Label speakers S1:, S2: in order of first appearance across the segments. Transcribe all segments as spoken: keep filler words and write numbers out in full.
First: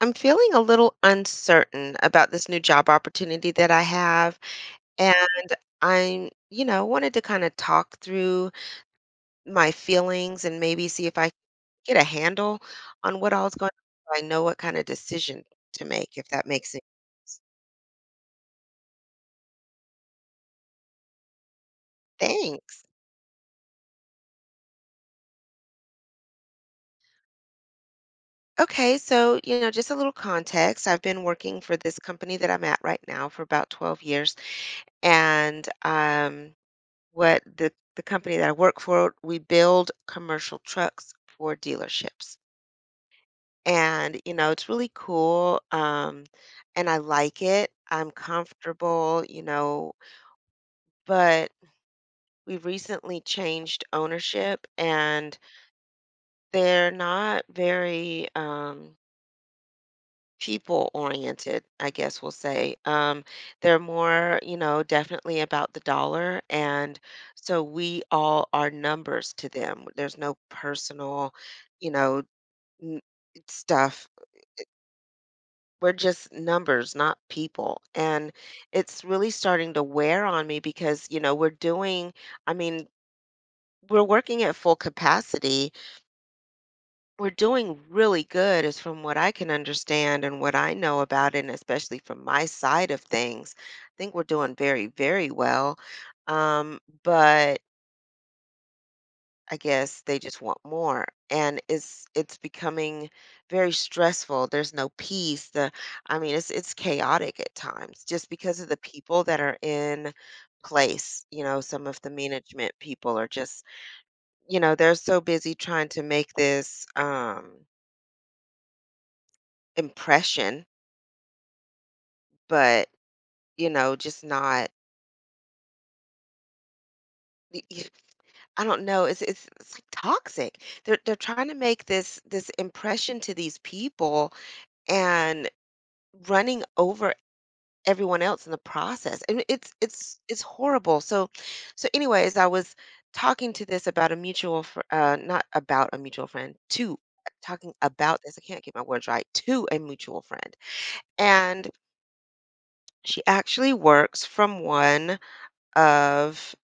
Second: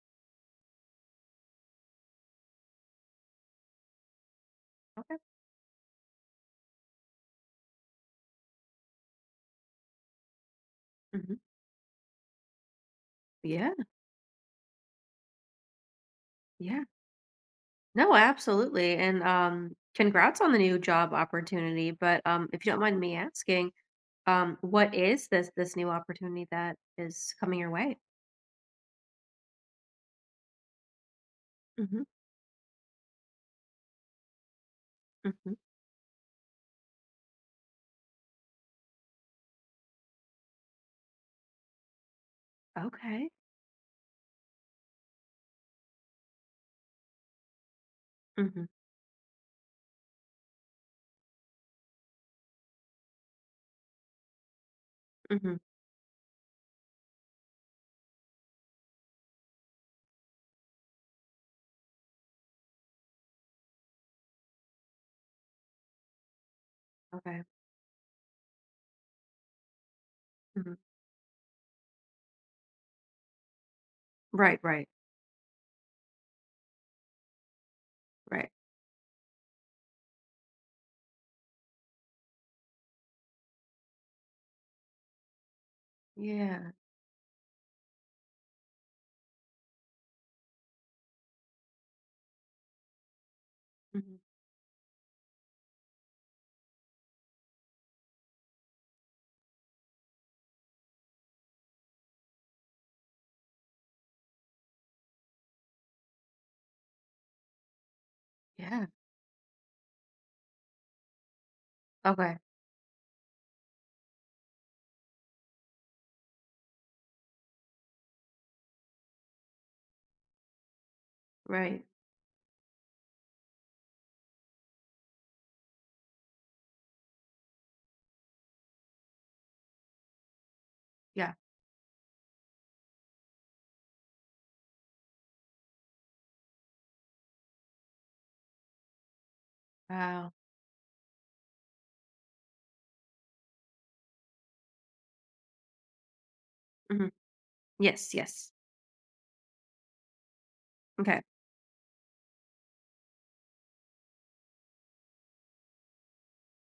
S1: I'm feeling a little uncertain about this new job opportunity that I have. And
S2: Okay.
S1: I'm, you know, wanted to kind of talk through my feelings and maybe see if I
S2: Mhm.
S1: get a handle on what all's
S2: Yeah,
S1: going on. So I know what kind of decision to make, if that makes sense.
S2: yeah. No, absolutely. And um, congrats on the new job opportunity. But um, if you don't
S1: Thanks.
S2: mind me asking, um, what is this this new opportunity that is coming your way?
S1: Okay, so, you know, just a little context. I've been working for this
S2: Hmm.
S1: company that I'm at right now for about twelve years.
S2: Hmm.
S1: And um what the the company that I work for, we build commercial trucks for dealerships.
S2: Okay.
S1: And, you know, it's really cool. Um, and I like it. I'm
S2: Hmm.
S1: comfortable, you know, but we recently changed ownership and
S2: Hmm.
S1: they're not very um people oriented, I guess we'll say. Um, they're more, you know, definitely about the dollar. And
S2: Okay.
S1: so we all are numbers to them. There's no
S2: Hmm.
S1: personal, you know, n- stuff.
S2: Right. Right.
S1: We're just numbers, not people. And
S2: Right.
S1: it's really starting to wear on me because, you know, we're doing, I mean, we're working at full capacity.
S2: Yeah.
S1: We're doing really good, is from what I can understand and what I know about it, and especially from my side of things. I think
S2: Hmm.
S1: we're doing very, very well. Um, but I guess they just want more. And it's it's becoming very stressful. There's no peace. The I mean, it's it's chaotic at times just because of the
S2: Yeah.
S1: people that are in place. You know, some of the
S2: Okay.
S1: management people are just, you know, they're so busy trying to make this um impression
S2: Right.
S1: but you know, just not. Y- y- I don't know. It's it's, it's like toxic. They're they're
S2: Yeah.
S1: trying to make this this impression to these people and running over everyone else in the process. And it's it's
S2: Wow.
S1: it's horrible. So so anyways, I was talking to this about a mutual fr- uh not about a mutual friend to
S2: Hmm.
S1: talking
S2: Yes.
S1: about this. I
S2: Yes.
S1: can't get my words right, to a mutual friend.
S2: Okay.
S1: And she actually works from one of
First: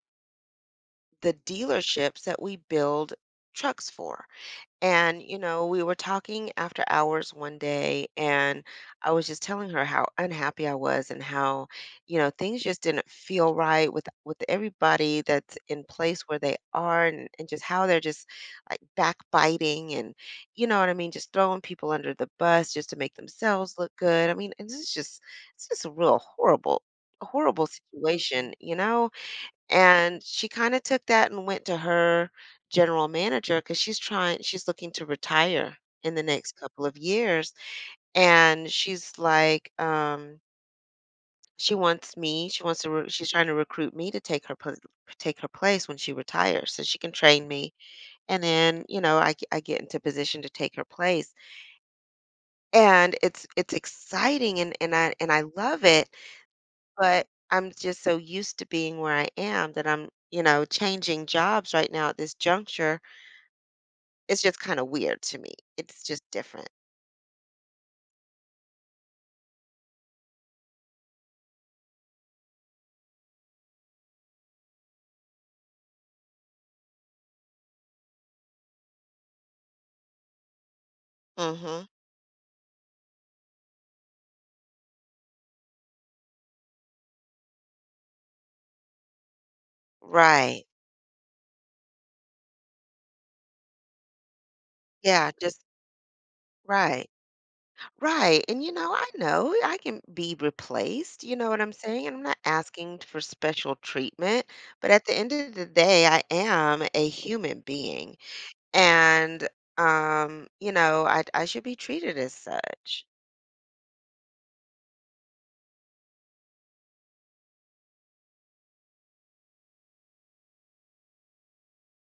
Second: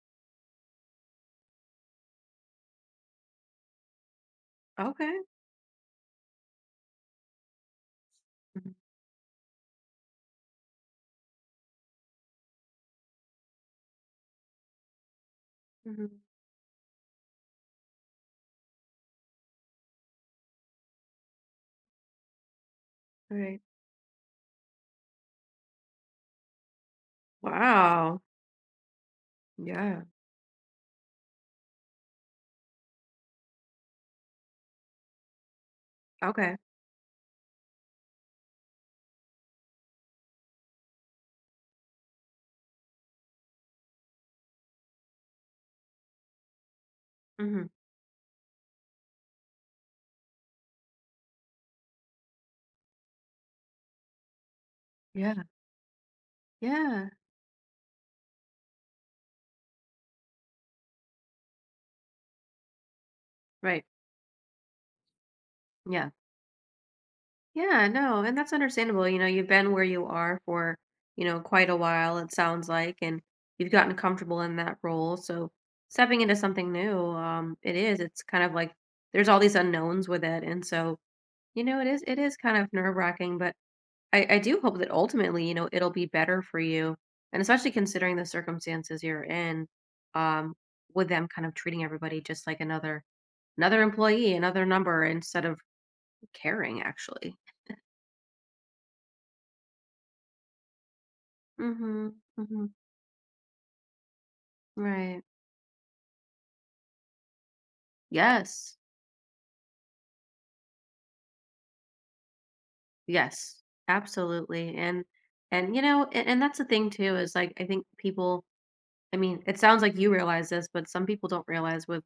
S1: the dealerships that we build trucks for.
S2: Okay.
S1: And, you know, we were talking after hours one day, and
S2: Hmm.
S1: I was just telling her how unhappy I was and how, you know, things just didn't feel right with with everybody that's in
S2: Hmm.
S1: place where they are and, and just how they're just like backbiting and you know what I mean, just throwing people under the bus just to make
S2: Right.
S1: themselves look good. I mean, and this is just it's just a real horrible horrible
S2: Wow.
S1: situation, you know?
S2: Yeah.
S1: And she kinda took that and went to her general manager because she's trying she's looking to retire in the next
S2: Okay.
S1: couple of years, and she's like, um, she wants me she wants to re she's trying to recruit me to take her pla take her place when she retires so she can train
S2: Hmm.
S1: me, and then, you know, I g I get into position to take her place, and it's it's exciting and and I and
S2: Yeah.
S1: I love it.
S2: Yeah.
S1: But I'm just so used to being where I am that I'm, you know, changing jobs right now at this juncture.
S2: Right.
S1: It's just kind of weird to me. It's
S2: Yeah.
S1: just different.
S2: Yeah, no, and that's understandable. You know, you've been where you are for, you know, quite a while, it sounds like, and you've gotten comfortable in that role. So stepping into something new, um, it is, it's kind of like there's all these unknowns with it. And so, you know,
S1: Hmm.
S2: it is it is kind of nerve wracking, but I, I do hope that ultimately, you know, it'll be better for you. And especially considering the circumstances you're in, um,
S1: Right.
S2: with them kind of treating everybody just like another another employee, another number
S1: Yeah.
S2: instead of
S1: Just
S2: caring
S1: right.
S2: actually.
S1: Right. And you know, I know I can be replaced, you know what I'm saying? And
S2: Mhm,
S1: I'm not
S2: mhm,
S1: asking for special treatment, but at the
S2: right.
S1: end of the day, I am a human being.
S2: Yes,
S1: And um, you know, I I should be treated as such.
S2: yes, absolutely, and and, you know, and and that's the thing too is, like, I think people I mean, it sounds like you realize this, but some people don't realize with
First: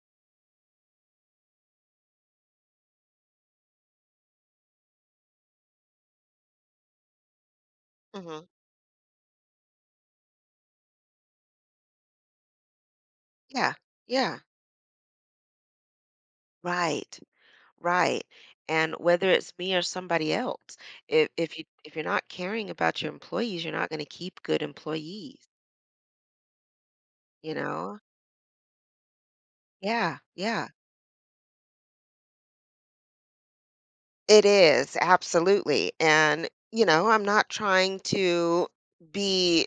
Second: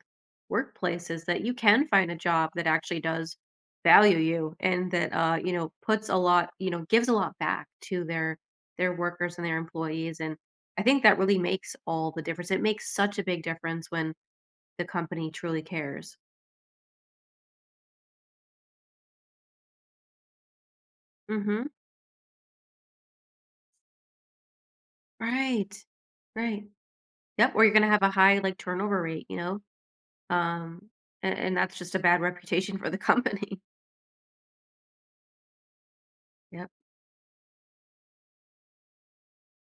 S2: workplaces that you can find a job that actually does value you and that, uh, you know, puts a lot you know, gives a lot back to their
S1: Mhm.
S2: their workers and their employees, and I think that really makes all the difference. It makes such a big
S1: Yeah.
S2: difference when
S1: Yeah.
S2: the company truly cares.
S1: Right. Right. And whether it's me or somebody else, if if you
S2: Mhm,
S1: if you're not caring about your employees, you're not going to keep good employees,
S2: right, right. Yep,
S1: you
S2: or you're gonna
S1: know?
S2: have a high, like, turnover rate, you know?
S1: Yeah. Yeah.
S2: Um, and and that's just a bad reputation for the company.
S1: It is, absolutely. And,
S2: Yep,
S1: you know, I'm not trying to be,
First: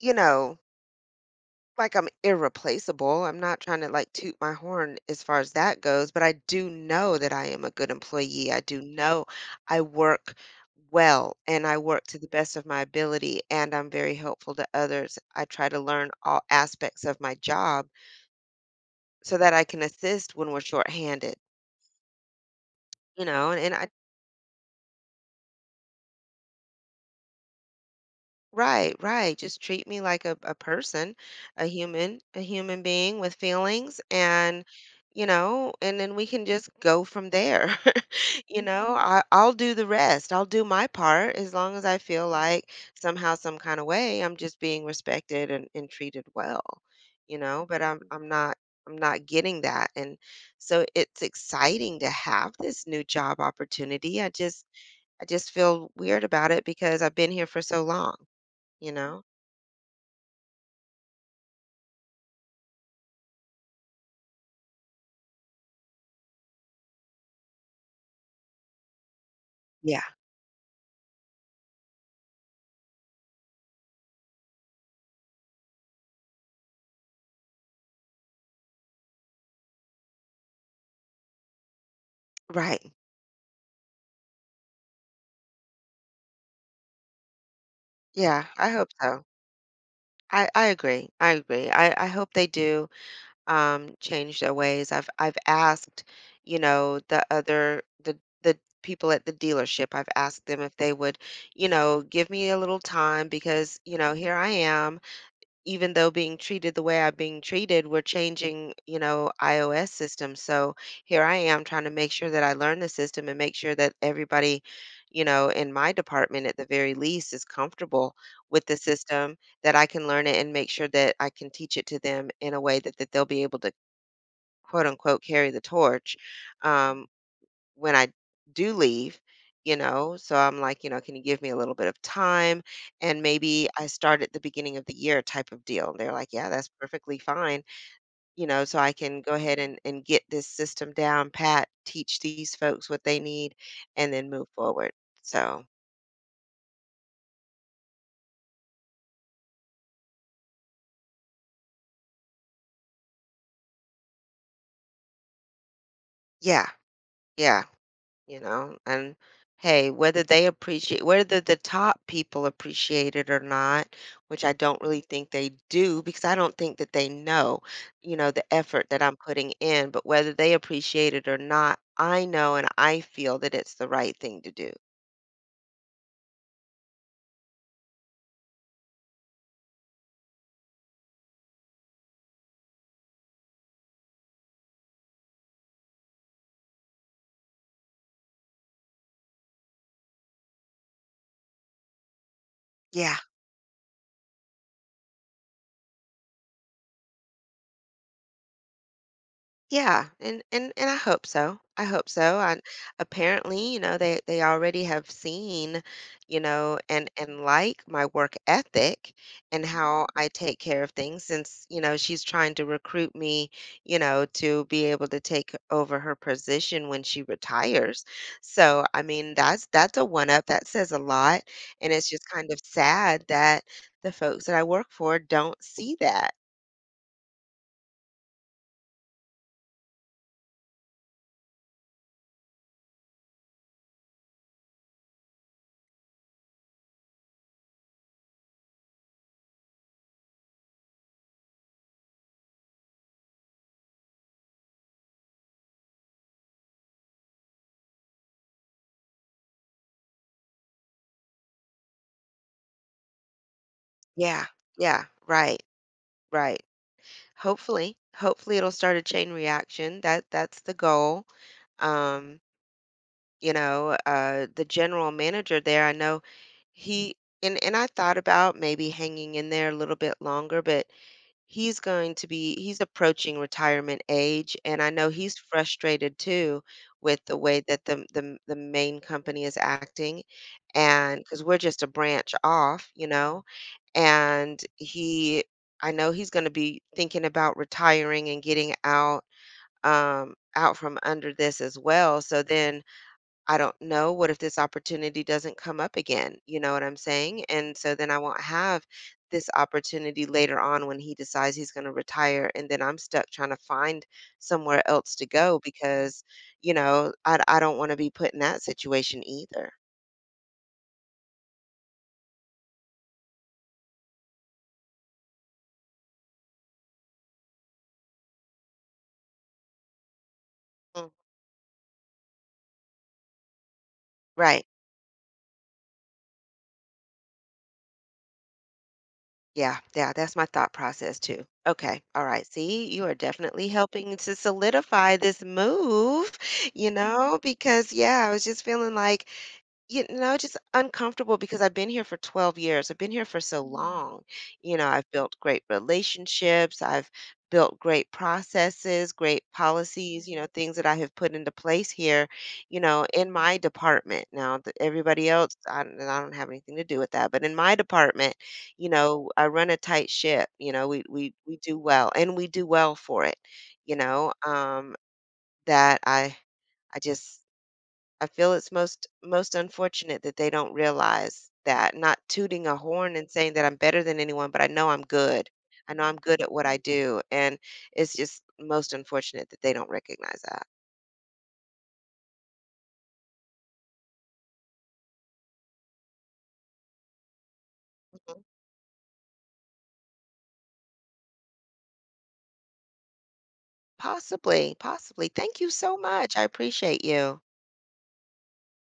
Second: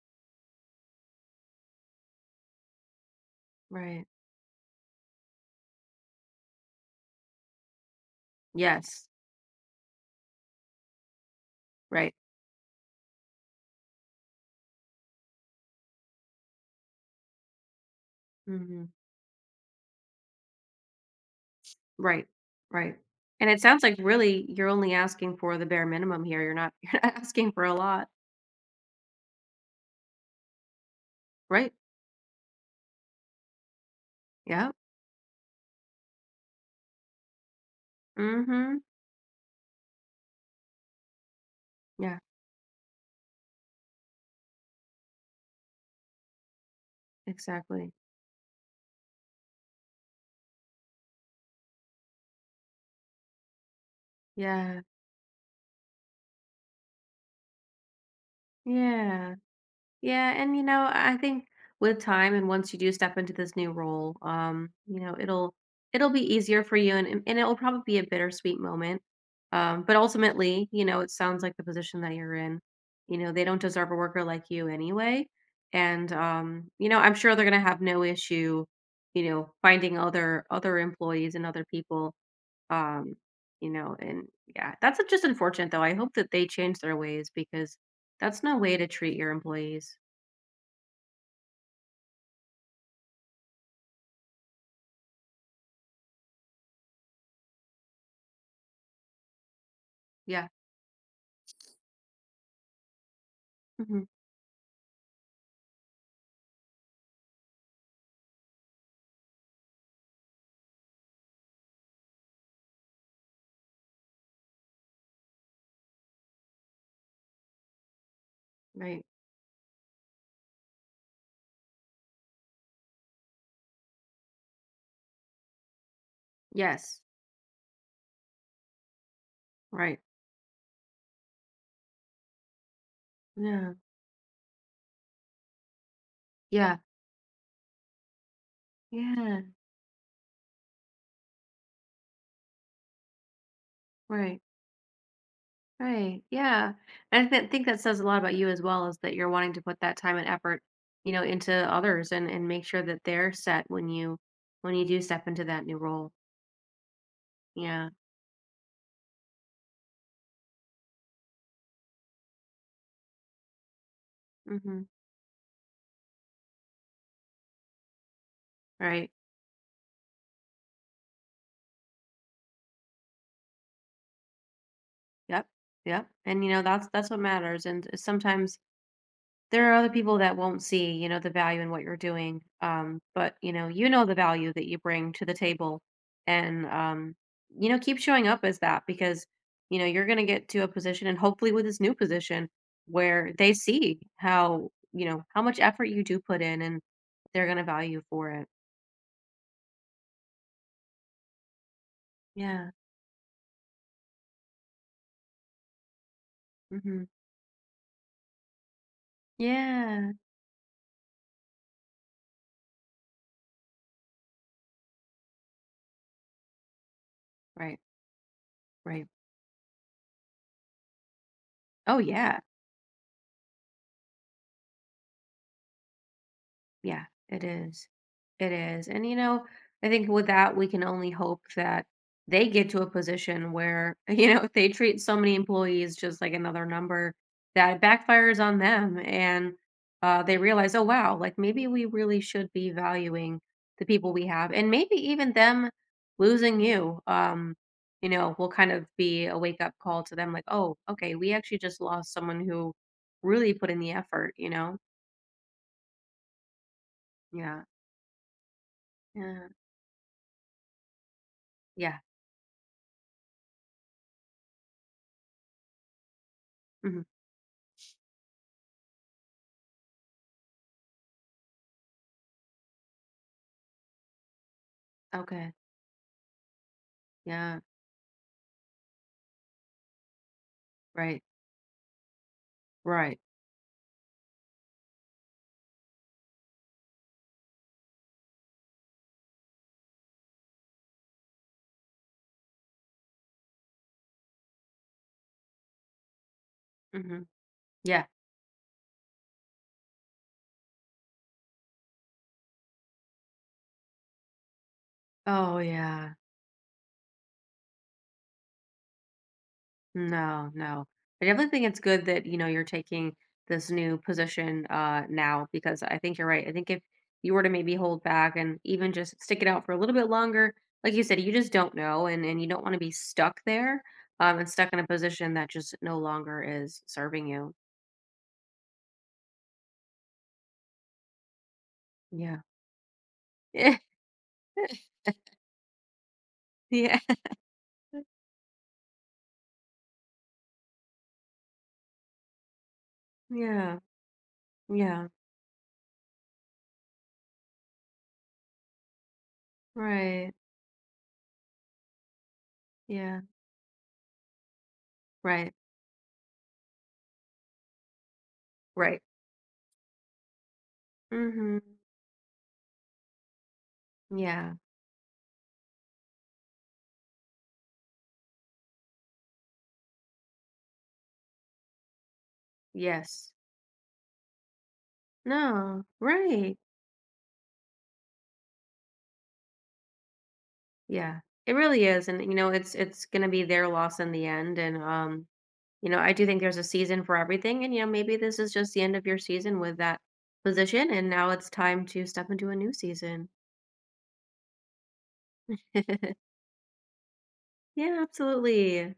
S1: you know, like I'm irreplaceable. I'm not trying to
S2: right.
S1: like toot my horn as far as that goes, but I do know that I am a good employee. I do
S2: Yes,
S1: know I work well and I work
S2: right.
S1: to the best of my ability and I'm very helpful to others. I try to learn all aspects of my job
S2: Mhm.
S1: so that I can assist when we're shorthanded,
S2: Right, right.
S1: you
S2: And
S1: know,
S2: it
S1: and, and
S2: sounds
S1: I
S2: like really you're only asking for the bare minimum here, you're not you're not asking for a lot,
S1: right, right. Just treat me like a, a person, a
S2: right?
S1: human, a human being with feelings and
S2: Yep.
S1: you know, and then we can just go from there. You
S2: Mhm.
S1: know, I, I'll do the rest. I'll do my part as long as I
S2: Yeah,
S1: feel like somehow, some kind of way, I'm just being respected and, and treated well, you know, but
S2: exactly.
S1: I'm I'm not I'm not getting that. And so it's exciting to have this new job opportunity. I just
S2: Yeah,
S1: I just feel weird about it because I've been here for so long, you know?
S2: yeah. Yeah, and you know, I think with time and once you do step into this new role, um, you know, it'll it'll be easier for you and and and it'll probably be a bittersweet moment. Um, but
S1: Yeah.
S2: ultimately, you know, it sounds like the position that you're in, you know, they don't deserve a worker like you anyway. And um, you know, I'm sure they're gonna have no issue, you know, finding other other employees and other people.
S1: Right.
S2: Um, you know, and yeah, that's just unfortunate though. I hope that they change their ways because that's
S1: Yeah,
S2: no
S1: I
S2: way to
S1: hope
S2: treat
S1: so.
S2: your employees.
S1: I, I agree. I agree. I, I hope they do um change their ways. I've I've asked, you know, the other the the people at the dealership, I've asked
S2: Yeah.
S1: them if they would, you know, give me a little time because, you
S2: Mhm.
S1: know, here I am. Even though being treated the way I'm being treated, we're changing, you know, iOS system. So here I am trying to make sure that I learn the system and make sure that everybody, you know, in my department at the very least is comfortable with the
S2: Right.
S1: system, that I can learn it and make sure that I can teach it to them in a way that, that they'll be able to quote unquote carry the torch.
S2: Yes.
S1: Um, when I do leave, you
S2: Right.
S1: know? So I'm like, you know, can you give me a little bit of time? And maybe
S2: Yeah.
S1: I start at the beginning of the year type of deal. They're like, yeah, that's
S2: Yeah.
S1: perfectly fine, you know, so I can go
S2: Yeah.
S1: ahead and, and get this system down pat, teach these folks what they need, and then
S2: Right.
S1: move forward. So,
S2: Right. Yeah. And I th- think that says a lot about you as well is that you're wanting to put that time and effort, you know, into others and and make sure that they're set when you when you do step into that new role.
S1: yeah, yeah.
S2: Yeah.
S1: You know and hey whether they appreciate, whether the top people appreciate it or not, which I don't
S2: Mhm.
S1: really think they do because I don't think that they know, you know, the effort that
S2: Right.
S1: I'm putting in, but whether they appreciate it or not, I know and I feel that it's the right thing to do.
S2: Yep. Yep. And you know that's that's what matters. And sometimes there are other people that won't see, you know, the value in what you're doing, um, but, you know, you know the value that you bring to the table and, um, you know, keep showing up as that because, you know, you're gonna get to a position and hopefully with this new position
S1: Yeah.
S2: where they see how, you know, how much effort you do put in and they're gonna value you for it.
S1: Yeah, and and and I hope so. I hope so. And
S2: Yeah.
S1: apparently, you know, they they already have seen, you know,
S2: Mhm.
S1: and and like my work ethic and how
S2: Yeah.
S1: I take care of things since, you know, she's trying to recruit me, you know, to be able to take over her position when she
S2: Right.
S1: retires. So, I
S2: Right.
S1: mean, that's that's a one up. That says a lot, and
S2: Oh,
S1: it's just
S2: yeah.
S1: kind of sad that the folks that I work for don't see that.
S2: Yeah, it is. It is. And, you know, I think with that, we can only hope that they get to a position where, you know, if they treat so many employees just like another number, that it backfires on them and uh, they realize, oh, wow, like maybe we really should be valuing the people we have. And maybe even them losing you, um, you know, will kind of be a wake up call to them like, oh, okay, we actually just lost someone who really put in the effort,
S1: Yeah.
S2: you know?
S1: Yeah, right. Right.
S2: Yeah.
S1: Hopefully, hopefully it'll start a chain
S2: Yeah.
S1: reaction. That that's the goal.
S2: Yeah.
S1: Um, you know, uh, the general manager there, I know
S2: Mhm.
S1: he, and and I thought about maybe hanging in there a little bit longer, but he's going to be he's approaching retirement age, and I know he's
S2: Okay.
S1: frustrated too with the
S2: Yeah.
S1: way that the the the main company is acting, and
S2: Right.
S1: because we're just a branch off, you
S2: Right.
S1: know, and he, I know he's going to be thinking about retiring and getting out, um out from under this as well. So then I don't know, what if this opportunity doesn't come up again? You know what I'm
S2: Hmm.
S1: saying? And so
S2: Yeah.
S1: then I won't have this opportunity later on when he decides he's going to retire and then I'm stuck trying to find somewhere else to
S2: Oh,
S1: go
S2: yeah.
S1: because you know I I don't want to be put in that situation either.
S2: No, no. I definitely think it's good that, you know, you're taking this new position uh now because I think you're right. I think if you were to maybe hold back and even just stick it out for a little bit longer, like you
S1: Mm.
S2: said, you just don't know and and you don't want to be stuck there um and
S1: Right.
S2: stuck in a position that just no longer is serving you.
S1: Yeah, yeah, that's my thought process too. Okay, all
S2: Yeah.
S1: right. See, you are definitely helping to solidify this move, you
S2: Yeah.
S1: know, because yeah, I was just feeling like you know, just uncomfortable because I've been here for twelve years. I've been here for so Mm.
S2: Yeah.
S1: long. You know, I've
S2: Yeah.
S1: built great relationships. I've built great processes, great policies,
S2: Right.
S1: you know, things that I have put into place here, you know,
S2: Yeah.
S1: in my department. Now, th- everybody
S2: Right.
S1: else, I, don't- I don't have anything to do with that, but in my department, you
S2: Right.
S1: know, I run a tight ship. You know, we we we
S2: Mhm.
S1: do well and we do well for it, you know,
S2: Yeah.
S1: um that I I just I feel it's most most unfortunate that they don't realize that. Not tooting a horn
S2: Yes.
S1: and saying that I'm better than anyone, but I know I'm good.
S2: No.
S1: I know I'm good at
S2: Right.
S1: what I do, and it's just most unfortunate that they don't recognize that.
S2: Yeah. It really is, and you know, it's it's gonna be their loss in the end. And um, you know, I do think there's a season for everything, and you know, maybe this
S1: Mhm.
S2: is just the end of your season with that position, and now it's time to step into a new season.
S1: Possibly, possibly. Thank you so much. I appreciate you.
S2: Yeah, absolutely.